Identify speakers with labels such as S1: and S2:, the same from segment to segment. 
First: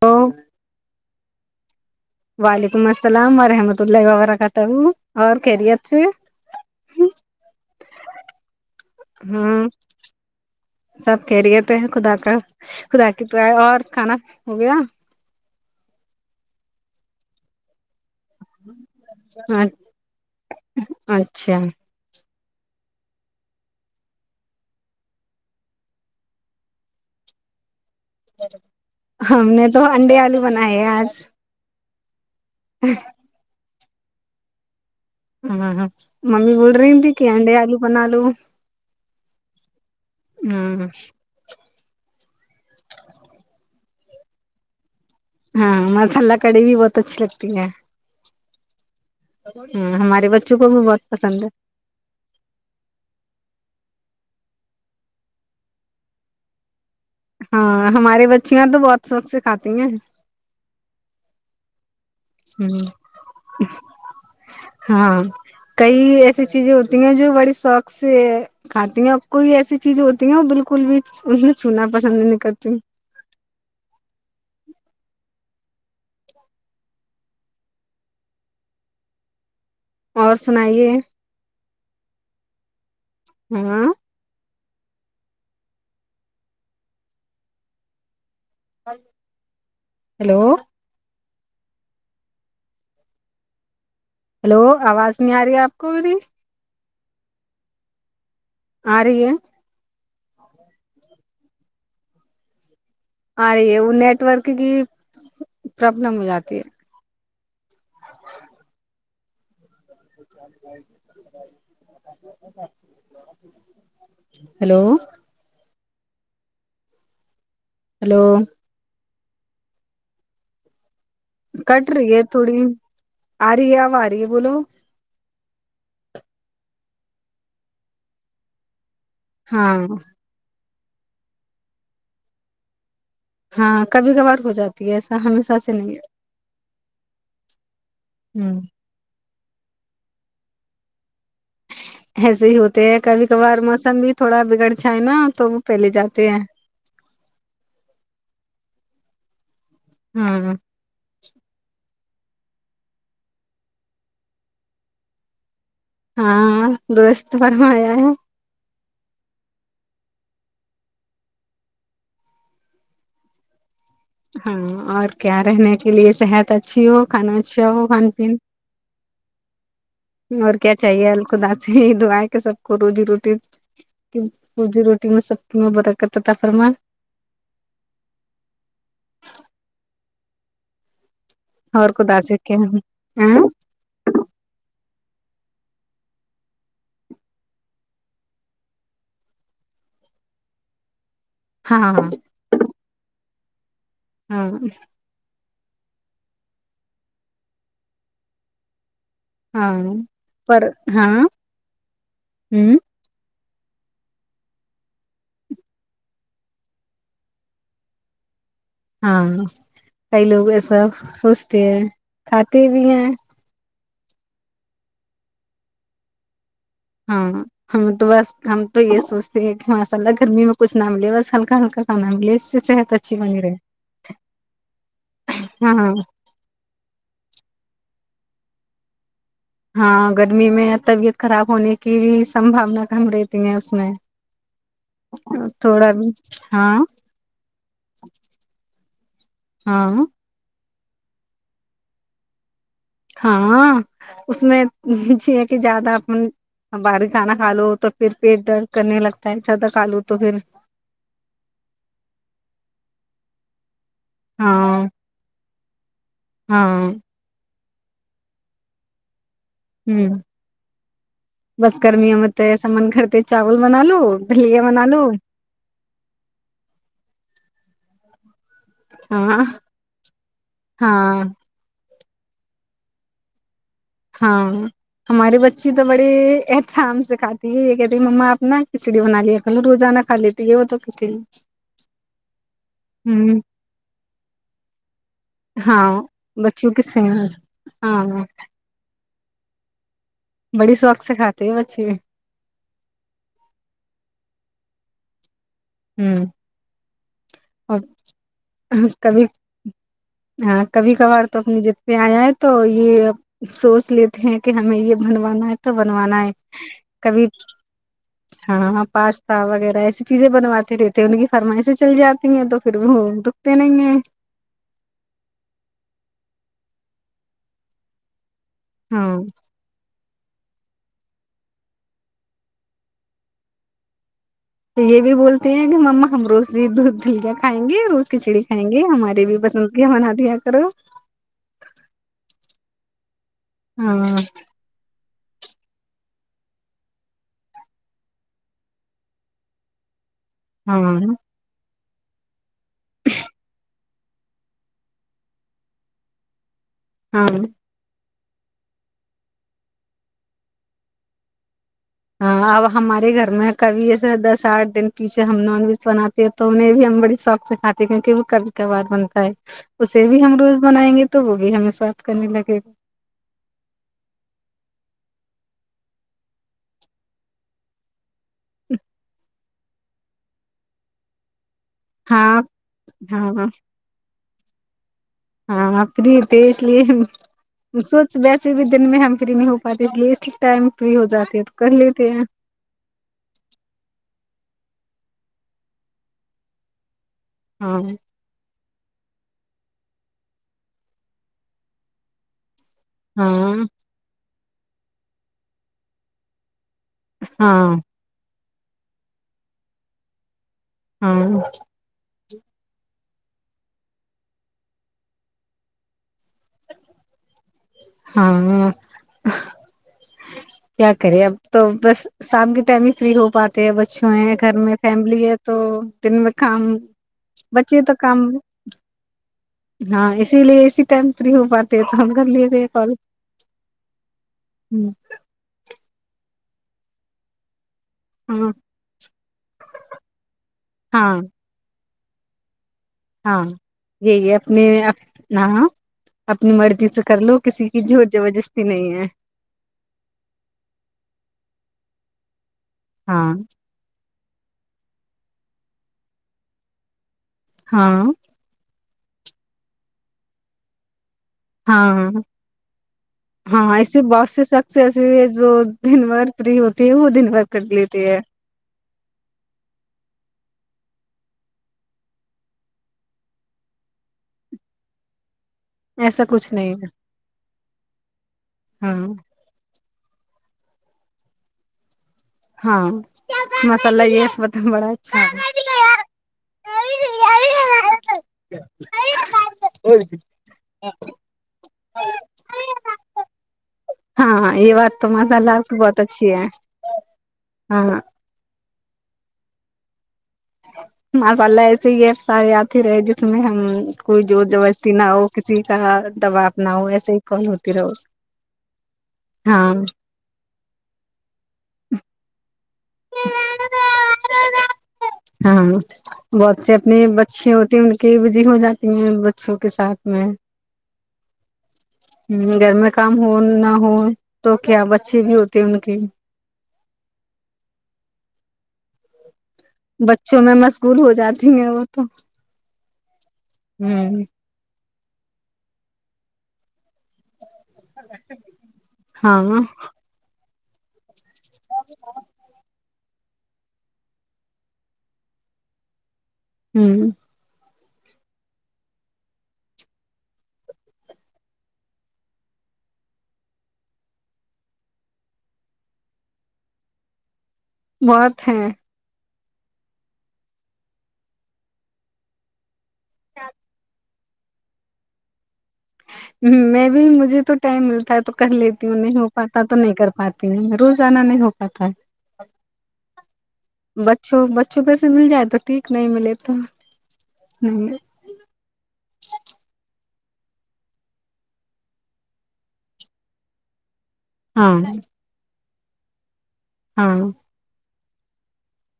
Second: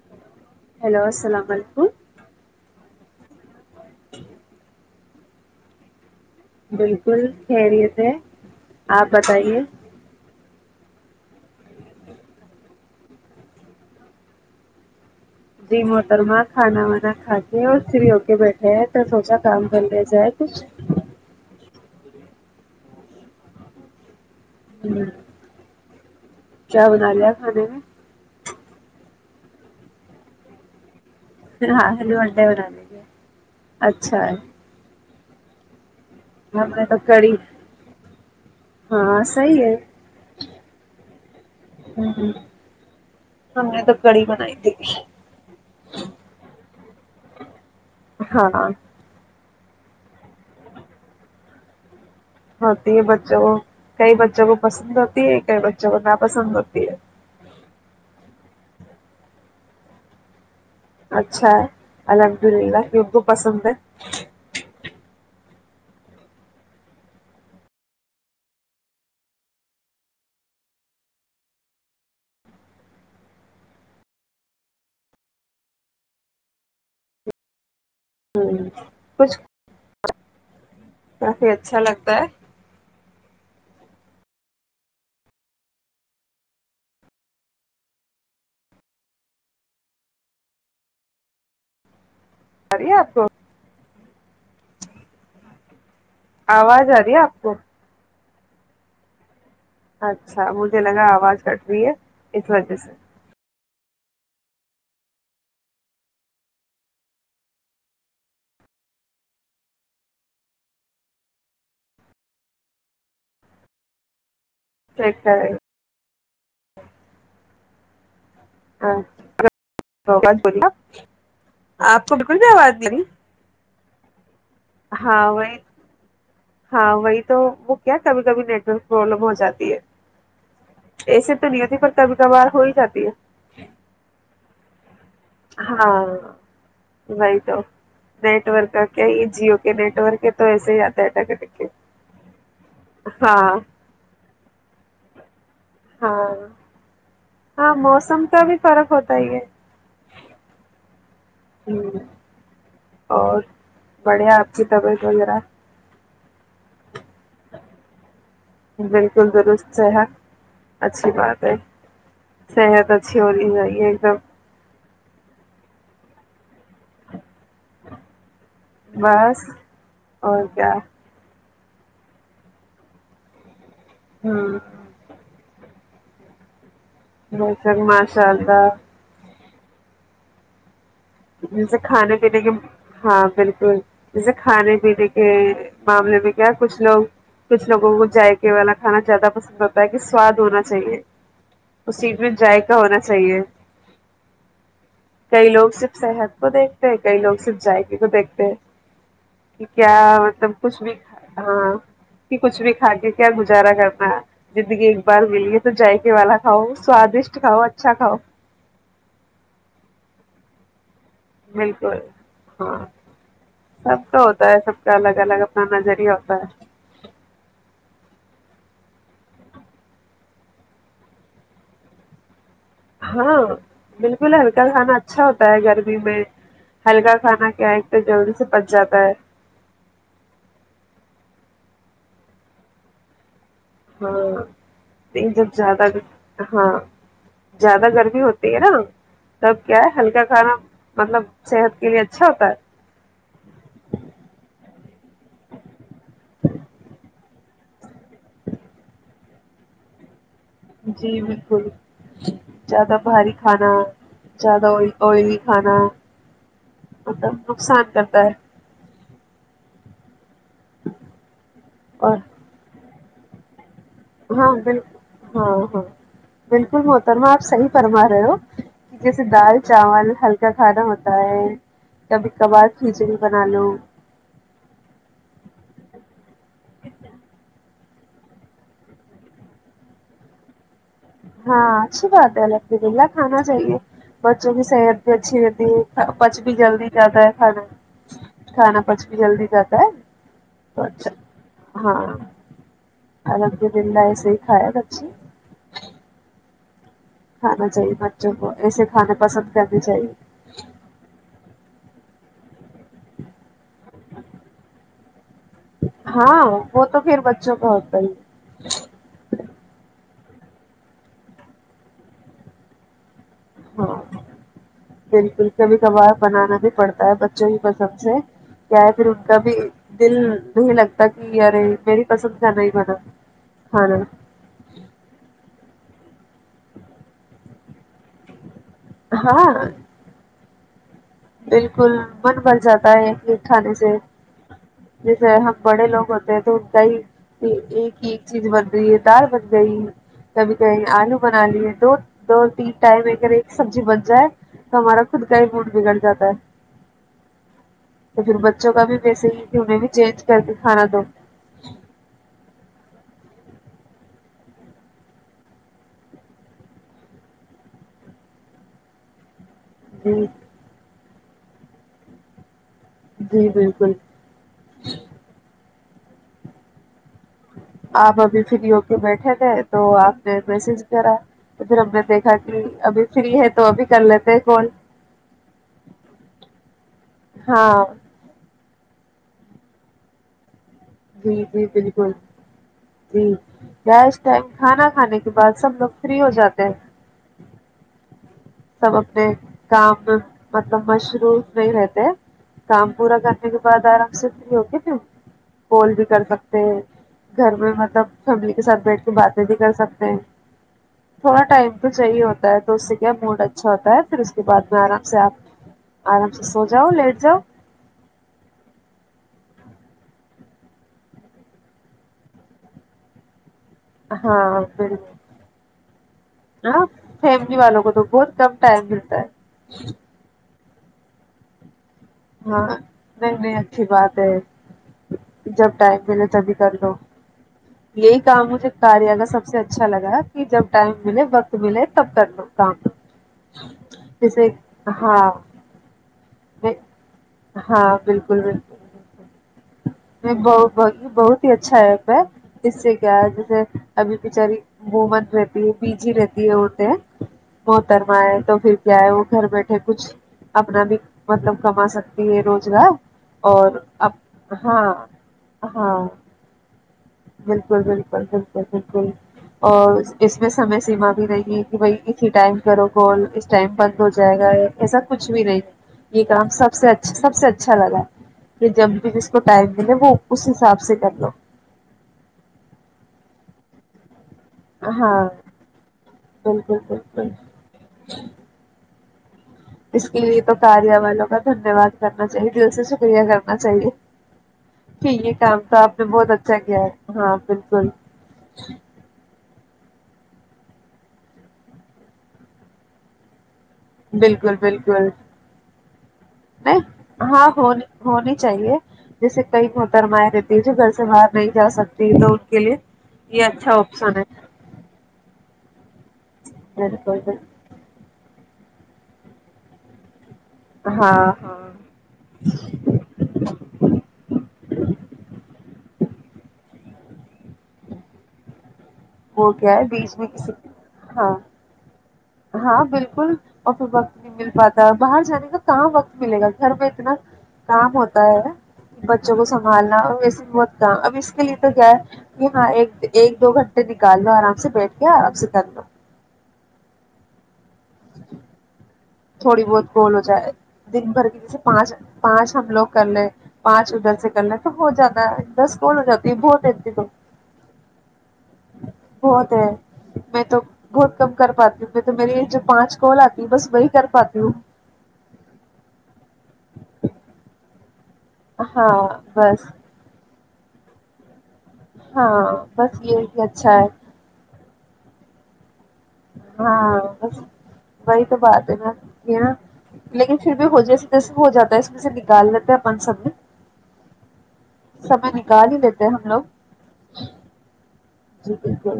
S1: تو
S2: ہیلو السلام علیکم
S1: وعلیکم السلام ورحمۃ ال دلائی بغا کاتا وہ اور کہریی سے
S2: بالکل خریت ہے آپ بتائیے
S1: ہاں سب کہہ رہے تھے خدا کا خدا کی تو اور کھانا ہو گیا
S2: ج مٹرا کانا ونا کات کے اور سری بیٹھے ہیں تو تھوا کام کر رہ ج ہے
S1: اچھا
S2: ہ کیا بنا لیا کھانے میں
S1: ہم نے تو انڈے آلو بنائے ہیں آج
S2: ہاں ہیلو د ب رہا د کے اچھا ہے
S1: ہ ہاں ہاں ممی بول
S2: ہم نے
S1: رہی
S2: تو
S1: تھی کہ
S2: کڑی
S1: انڈے آلو بنا لو
S2: ہاں صحیح
S1: ہ
S2: ہ ہ ہم نے تو کڑی بنائی تھی
S1: ہاں م ال کڑ بھی بت ب اچھی لگتی ہے
S2: ہاں
S1: ہ ہمارے بچوں کو بھی بہت پسند ہے
S2: ہوتی ہے بچوں کو کئی بچوں کو پسند ہوتی ہے کئی بچوں کو نا پسند ہوتی ہے
S1: ہاں ہمارے بچے اچیاں تو بہت سوق سے کھاتی ہیں
S2: اچھا الحمد للہ
S1: ہوں
S2: وگو پسند ہے
S1: ہاں کئی ایسی چیزیں ہوتی ہیں جو بڑی شوق سے کھاتی ہیں اور کوئی ایسی چیزیں ہوتی ہیں وہ بالکل بھی انیں چھونا پسند نہیں کرتی
S2: ہوں کچھ
S1: اور سنائیے
S2: کافی اچھا لگتا ہے
S1: ہاں [unintelligible] ہلو
S2: برییا توو
S1: ہلو آواز نہیں آ رہی آپ کو میری
S2: آواز آ آپ کو
S1: آ رہ ہے
S2: اچھا مجھے لگا آواز کٹ رہی ہے اس وجہ سے
S1: وہ نیٹورک کی پرابلم ہو جاتی ہے [unintelligible] ہیلو
S2: ہ
S1: ہلو
S2: بول
S1: کٹ رہی ہے تھوڑی آ رہ ہے ماری
S2: ہاں وہی ہاں وہی تو وہک کیا کبھی کبھی نیٹورک پرابلم ہو
S1: ہاں
S2: جاتی ہے ایسے تو نہیںتی پر کبھی کبھار ہو ہی جاتی ہے
S1: ہاں کبھی کبھار ہو جاتی ہے ہمیشہ سے نہیں
S2: ہاں وہی تو
S1: ہے ہ
S2: نیٹورک کا کیا یہ جیو نیٹ ورک تو ایسے ہی آتا ہے ٹ
S1: ایسے ہی ہوتے ہیں کبھی کبھار موسم بھی تھوڑا بگڑ ج ہے نا تو وہ پہلے
S2: ہاں
S1: جاتے ہیں
S2: ہاں موسم کا بھی فرق ہوتا ہی ہے
S1: ہاں
S2: اور بڑھیا آپ کی طبیعت وغیرہ
S1: ہاں دوست برما آیا ہے
S2: بالکل درست صحت اچھی بات ہے صحت اچھی ہوتی چاہیے دم
S1: ہاں کیا رہنے کے لیے صحت اچھی ہو کھانا اچھا وہ خان پین
S2: بس
S1: اور کیا چاہیے الل کو سدا سے ہی دھویں کے سب کو روزی روٹی
S2: ہوں
S1: روزی روٹی میں سب بر کت تفرم
S2: ب سک ماشاء اللہ ج سے
S1: اور
S2: کھانے
S1: خدا سے
S2: پینے کے
S1: کیا
S2: ہاں بالکل ج سے کھانے نے کے معاملے میں کیا کچھ لوگ کچھ لوگوں کو جائقے والا کھانا زیادہ پسند کرتا ہے کہ سواد ہونا چاہیے اس
S1: ہاں
S2: سیٹ میں جائےق ہونا چاہیے
S1: ہاں
S2: کئی لوگ صحت کو دیکھتے ہیں کئی لوگ صرف جذائقے کو دیکھتے ہیں کہ
S1: ہاں
S2: کیا مطلب
S1: پر
S2: کچھ بھی
S1: ہاں
S2: ہاں کہ کچھ بھی
S1: ہوں
S2: کھا کے کیا گارا کرنا زندگی ایک بار ملی ہے تو جائقے والا کھاؤ سوادشٹ کھاؤ اچھا کھاؤ
S1: ہاں کئی لوگ ایسا سوچتے ہیں
S2: بالکل
S1: کھاتے بھی ہیں
S2: تو ہوتا ہے سب کا الگ الگ اپنا نظریہ ہوتا ہے
S1: ہاں ہمیں تو بس ہم تو یہ سوچتے ہیں کہ ماشاء اللہ گرمی میں کچھ نہ ملے بس ہلکا ہلکا کھانا ملے اس سے صحت اچھی
S2: ہاں
S1: بنی رہے
S2: بالکل ہلکا کھانا اچھا ہوتا ہے
S1: ہاں
S2: گرمی میں ہلکا کھانا کیا ہے پ جضوری سے پچ جاتا ہے
S1: ہاں گرمی میں طبیعت خراب ہونے کی بھی سمباونا کم رہی
S2: ہاں لیکن جب زیادہ
S1: تھوڑا بھی
S2: ہاں زیادہ گرمی ہوتی ہے نا تب کیا ہے
S1: ہاں
S2: ہلکا کھانا مطلب صحت کے لیے اچھا ہوتا ہے
S1: ہاں اس میں کہ زیادہ اپن باہیک کھانا کھا لو تو پھر پیٹ درد کرنے لگتا ہے زیادہ کھا لو تو پھر
S2: جی بالکل زیادہ بھاری کھانا زیادہ ہو
S1: ہاں
S2: ہوئی نہیں اور
S1: ہاں
S2: نقصان کرتا ہے
S1: ہوں بس کرمییا
S2: اور
S1: مت ای سا من کرھر چاول بنا لو
S2: ہاں
S1: دلیا بنا
S2: بالکل
S1: لو
S2: ہاں ہاں بالکل محترما آپ صحیح فرمار رہو جیسے
S1: ہاں
S2: دال چاول ہلکا کھانا ہوتا
S1: ہاں
S2: ہے کبھی کبار کھچڑی بنا لو
S1: ہاں ہماری بچی تو بڑی شام سے کھاتی ہے یہ کہتی ما آپ نا کھچڑی بنا لیا کو روزانہ کھا لیتی ہے وہ تو کھچڑی
S2: ہاں اچچھی بات ہےے گریلا
S1: ہوں
S2: کھانا چاہیے بچوں کی صحت اچھی رہتی
S1: ہاں
S2: ہے پچ بھی
S1: بچوں کی
S2: جلدی جیااتا
S1: سیوئیں
S2: ہے کھانا
S1: ہاں
S2: کھانا پچ جلدی جاتا ہے
S1: بڑی
S2: تو
S1: شوق
S2: اچھا
S1: سے کھاتے ہیں بچے
S2: ہاں الب کے دہ ایسے ہی کھایا تھا جی
S1: ہاں اور
S2: چاہیے بچوں کو ایسے کھانے
S1: کبھی
S2: پسند کرنے چاہیے
S1: ہاں کبھی کبھار تو اپنی جد پہ آیا ہے تو یہ اب سوچ لیتے ہیں کہ ہمیں یہ بن با تو بنوانا ہے
S2: ہاں وہ تو پھر
S1: کبھی
S2: بچوں کا ہوتا ہی
S1: ہاں پاستا وغیرہ ای چیزیں بنوات رہتے ہیں ان کی فرمائیش چل جاتی س تو پھر بھی ہو تو
S2: ہاں تلکل کا بھی کباب بنانا بھی پڑتا ہے بچوں ہی پسم سے یا ہے پھر
S1: ہاں
S2: ان کا بھی دل نہیں لگتا کہ یار میری پسند کا ہی بنا کھانا
S1: تو یہ بھی بولتے ہیں کہ ما ہم روز دودھ دھلیا کھائیں گے روز کھچڑی کائیں گے ہماری بھی
S2: ہاں
S1: پسندگیاں بنا دیا کرو
S2: بالکل من بل جاتا [inaudible] اھا سے
S1: ہاں
S2: ج ہم بڑے لوگ ہوتے ہیں تو ان کا ہی ایک ہی ایک چیز بن گئی ہے دال بن گئی کبھی کیں
S1: ہاں
S2: آلو بنا لیے دو دو تین ٹائم اگر ایک سبزی بن جائے تو ہمارا خود کا ہی موڈ بگڑ ج جد ہے
S1: ہاں
S2: تو پھر بچوں کا بھی وسے ہی کہ انہیں بھی چینج کر کے کھانا دو
S1: ہاں اب ہمارے گھر میں کبھی ایسے دس آٹھ دن پیچھے ہم نان ویج بناتے ہیں تو انہیں بھی ہم بڑی شوق سے کھاتے ہیں کیونکہ وہ کبھی کبھار بنتا ہے اسے بھی
S2: جی
S1: ہم روز بنائیں گے تو وہ بھی ہمیں سوات کرنے لگے گا
S2: جی بالکل آ د فری ہو کے بیٹھے گئے تو آپ نے میسج کرا تو پھر ہم نے دیکھا
S1: ہاں
S2: کہ ابھی فری
S1: ہاں
S2: ہے تو ابھی کر لیتے بول
S1: ہاں فری پے اس لیے
S2: ہاں
S1: سوچ بیسے بھی دن میں ہم نہیں ہو پاتی ٹائم فری ہو
S2: جی
S1: جاتے ہے تو
S2: جی
S1: کر لیتے
S2: بالکل
S1: ہیں
S2: جی ٹائم کھانا کھانے کے بعد سب لوگ فری ہو جاتے ہیں
S1: ہاں
S2: سب اپنے کام میں مطلب مشروف نہیں رہتے کام پورا کرنے کے
S1: ہاں
S2: بعد آرام سے ہوک پھر کال بھی کر سکتے گھر میں
S1: ہاں
S2: مطلب فیملی سبجیکٹ کی باتیں بھی کر سکتے ہیں
S1: ہاں
S2: تھوڑا ٹائم تو صحیح ہوتا تو کیا موڈ اچھا ہوتا ہے پھر اس کے بعد میں آرام سے آپ آرام سے سو جاؤ لیٹ جاؤ
S1: ہاں کیا کرے اب تو بس شام کے ٹائم ہی فریری ہو پاتا بچوں ہیں گھر
S2: ہاں
S1: میں فیملی
S2: بالکل
S1: ہے تو دن میں کام
S2: ہاں فیملی
S1: بچے
S2: والوں کو
S1: تو کام
S2: بہت کم ٹائم ملتا ہے
S1: ہاں اسی ےی ٹم فری ہو بات
S2: ہاں نہیں نہیں اچھی بات ہے جب ٹائم ملے تبھی چلو یہی کام
S1: ہاں
S2: ہوج جو کاریا سب سرچا الگا کہ جب ٹائم
S1: ہاں
S2: ملے وقت ملے ستا
S1: ہاں یہی اپنے ہاں اپنی
S2: میں
S1: مرضی سے کر لو کسی کی
S2: ہاں
S1: جو زبردستی نہیں ہے
S2: بت یہ بہت ہی اچھا ہے ایپ ہے اس سے کیا ہے
S1: ہاں
S2: جیسے ابھی بچاری بومن رہتی ہے بی جی رہتی ہے اورتے
S1: ہاں
S2: وہترما ہے تو پھر کیا ہے وہ گھر بیٹھے کچھ اپنا بھی مطلب کما
S1: ہاں
S2: سکتی ہے روزگار
S1: ہاں
S2: اور
S1: ایسے
S2: اب
S1: بہت شخص سے
S2: ہاں
S1: جو دن
S2: ہاں
S1: بار فری ہوتی ہے وہ دن بھر کر
S2: بالکل بالکل
S1: لیتی ہے
S2: بالکل بالکل اور اس میں سمے سیما بھی نہیں ہے کہ بھائی اسی ٹائم کرو کال اس ٹائم بند ہو جائے گا ایسا کچھ بھی نہیں
S1: ایسا
S2: یہ کام
S1: کچھ
S2: سب
S1: نہیں
S2: سے اچھا سب سے اچھا لگا ہے کہ
S1: ہے ہاں
S2: جب بھی ج وہ اس حساب سے کر لو
S1: ہاں مسالس م بڑا
S2: ہاں
S1: اچھا
S2: بالکل بالکل اس کے لیے تو کاریہ والوں کا دھن بات کرنا چاہیے دل سے شکریہ کرنا چاہیے
S1: ہاں یہ بات تو
S2: ھیک یہ
S1: ماشاء اللہ
S2: کام تو
S1: کی
S2: آپ نے بہت
S1: اچھی ہے
S2: اچھا کیا ہے ہاں بالکل
S1: ہاں ماشاء اللہ ایسے یہ افسار آتی رہے جس میں ہم کوئی جو
S2: بالکل
S1: جستی نہ
S2: بالکل
S1: ہو کسی کا دباؤ نہ ہو ایسے ہی کن
S2: ہاں
S1: ہوتی
S2: ہونی
S1: رہ
S2: ہونی چاہیے جیسے کئی
S1: ہاں
S2: محترمائیں رہتی گھر سے باہر نہیں جا سکتی تو کے لیے یہ اچھا آپشن ہے
S1: ہاں بہت اپنی
S2: بالکل
S1: بچی
S2: بالکل
S1: ہوتی ان کے جی ہو جاتی ہیں بچوں کے ساتھ میں ہ
S2: ہاں ہاں
S1: گھر میں کام ہو نہ ہو تو کیا بچے بھی ہوتے ان کی
S2: وہ کیا ہے بیچ
S1: بچوں
S2: کسی
S1: میں میں اسکول ہو
S2: ہاں
S1: جاتی میں وہ تو
S2: ہاں بالکل اور
S1: ہ
S2: وقت نہیں مل پاتا باہر جانے کا کہاں وقت ملے گا گھر پہ اتنا کام ہوتا ہے کہ بچوں
S1: ہاں
S2: کو سنبھالنا اور وسی بہت اب اس کے لیے تو کیا ہے کہ ہاں ایک ایک دو گھنٹے نکال لو آرام سے بیٹھ کے آرام سے کر لو
S1: ہوں
S2: ج جی تھوڑی بہت گول ہو جائے دن بھر کی جیسے پانچ پانچ ہم لوگ کر لیں پانچ ادھر سے کر لیں تو بت جاتا ہے دس گول ہو جاتی ہے بہت دیتی ت
S1: بہت ہیں
S2: بہت ہے میں تو بہت کم کر پاتی ہوں میں تو میری جو پانچ کال آتی بس ب کر پاتتی ہ ہو
S1: میں بھی مجھے تو ٹائم ملتا تو کر لیتی
S2: ہاں
S1: ہوں نہیں ہو پاتا
S2: بس
S1: تو نہیں کر پاتی روزانہ ن نے ہو پاتا ہے
S2: ہاں بس یہ بھی اچھا ہے
S1: اچھپہ سے مل جائے تو ٹھیک نہیں ملے تو
S2: ہاں بس
S1: نہیں
S2: وہی تو بات ہے ن ہے ن لیکن پھر بھی ہو جائے جیسے ہو جاتا ہے اس میں سے نکال لیتے ہیں اپن سب میں
S1: ہاں
S2: گا ہی دیتے ہیں ہم لوگ
S1: ہاں
S2: ج بنکل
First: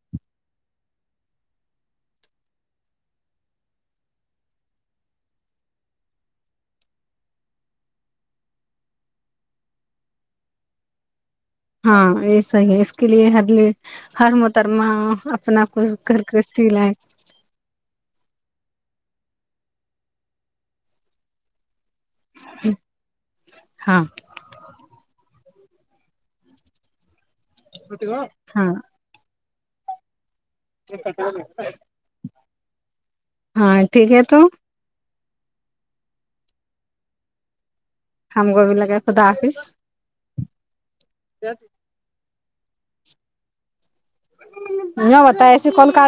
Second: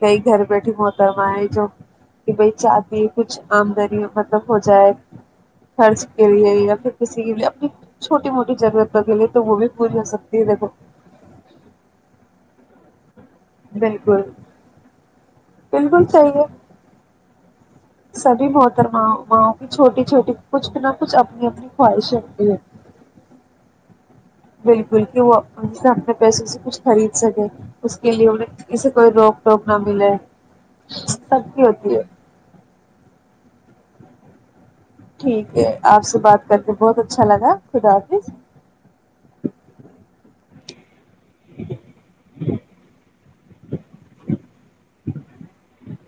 S2: کئی گھر بیٹھیے محترمہ ہے جو کہ بھائی چاہتی ہے کچھ آمدنی مطلب ہو جائے خرچ کے لیے یا پھر کسی کے لیے اپنی چھوٹی موٹی ضرورتوں کے لیے تو وہ بھی پوری ہو سکتی ہے دیکھو
S1: ہاں یہ صحی ہے کے لیے ہر ل
S2: بالکل
S1: ہر محترمہ اپنا کچھ
S2: بالکل
S1: کرھر
S2: صحیح
S1: کر
S2: ہے
S1: س لائے
S2: ما ماں کی چھوٹی چھوٹی کچھ بنا کچھ اپنی اپنی ہو شک
S1: ہاں
S2: بالکل کہ وہ ان سے اپنے پیسوں سے کچھ خرید سکے اس کے لیے
S1: ہاں
S2: اسے کوئی روک پروگرام ملے سب کی
S1: [unintelligible]
S2: ہوتی ہے
S1: ہاں ٹھیک ہے تو
S2: ٹھیک ہے آپ سے بات کرتے بہت اچھا لگا خدا حافظ
S1: ہم کووبھی لگے خدا حافظ ج ج [unintelligible]
S2: جی [unintelligible]
S1: یہ بت ایسے کون ک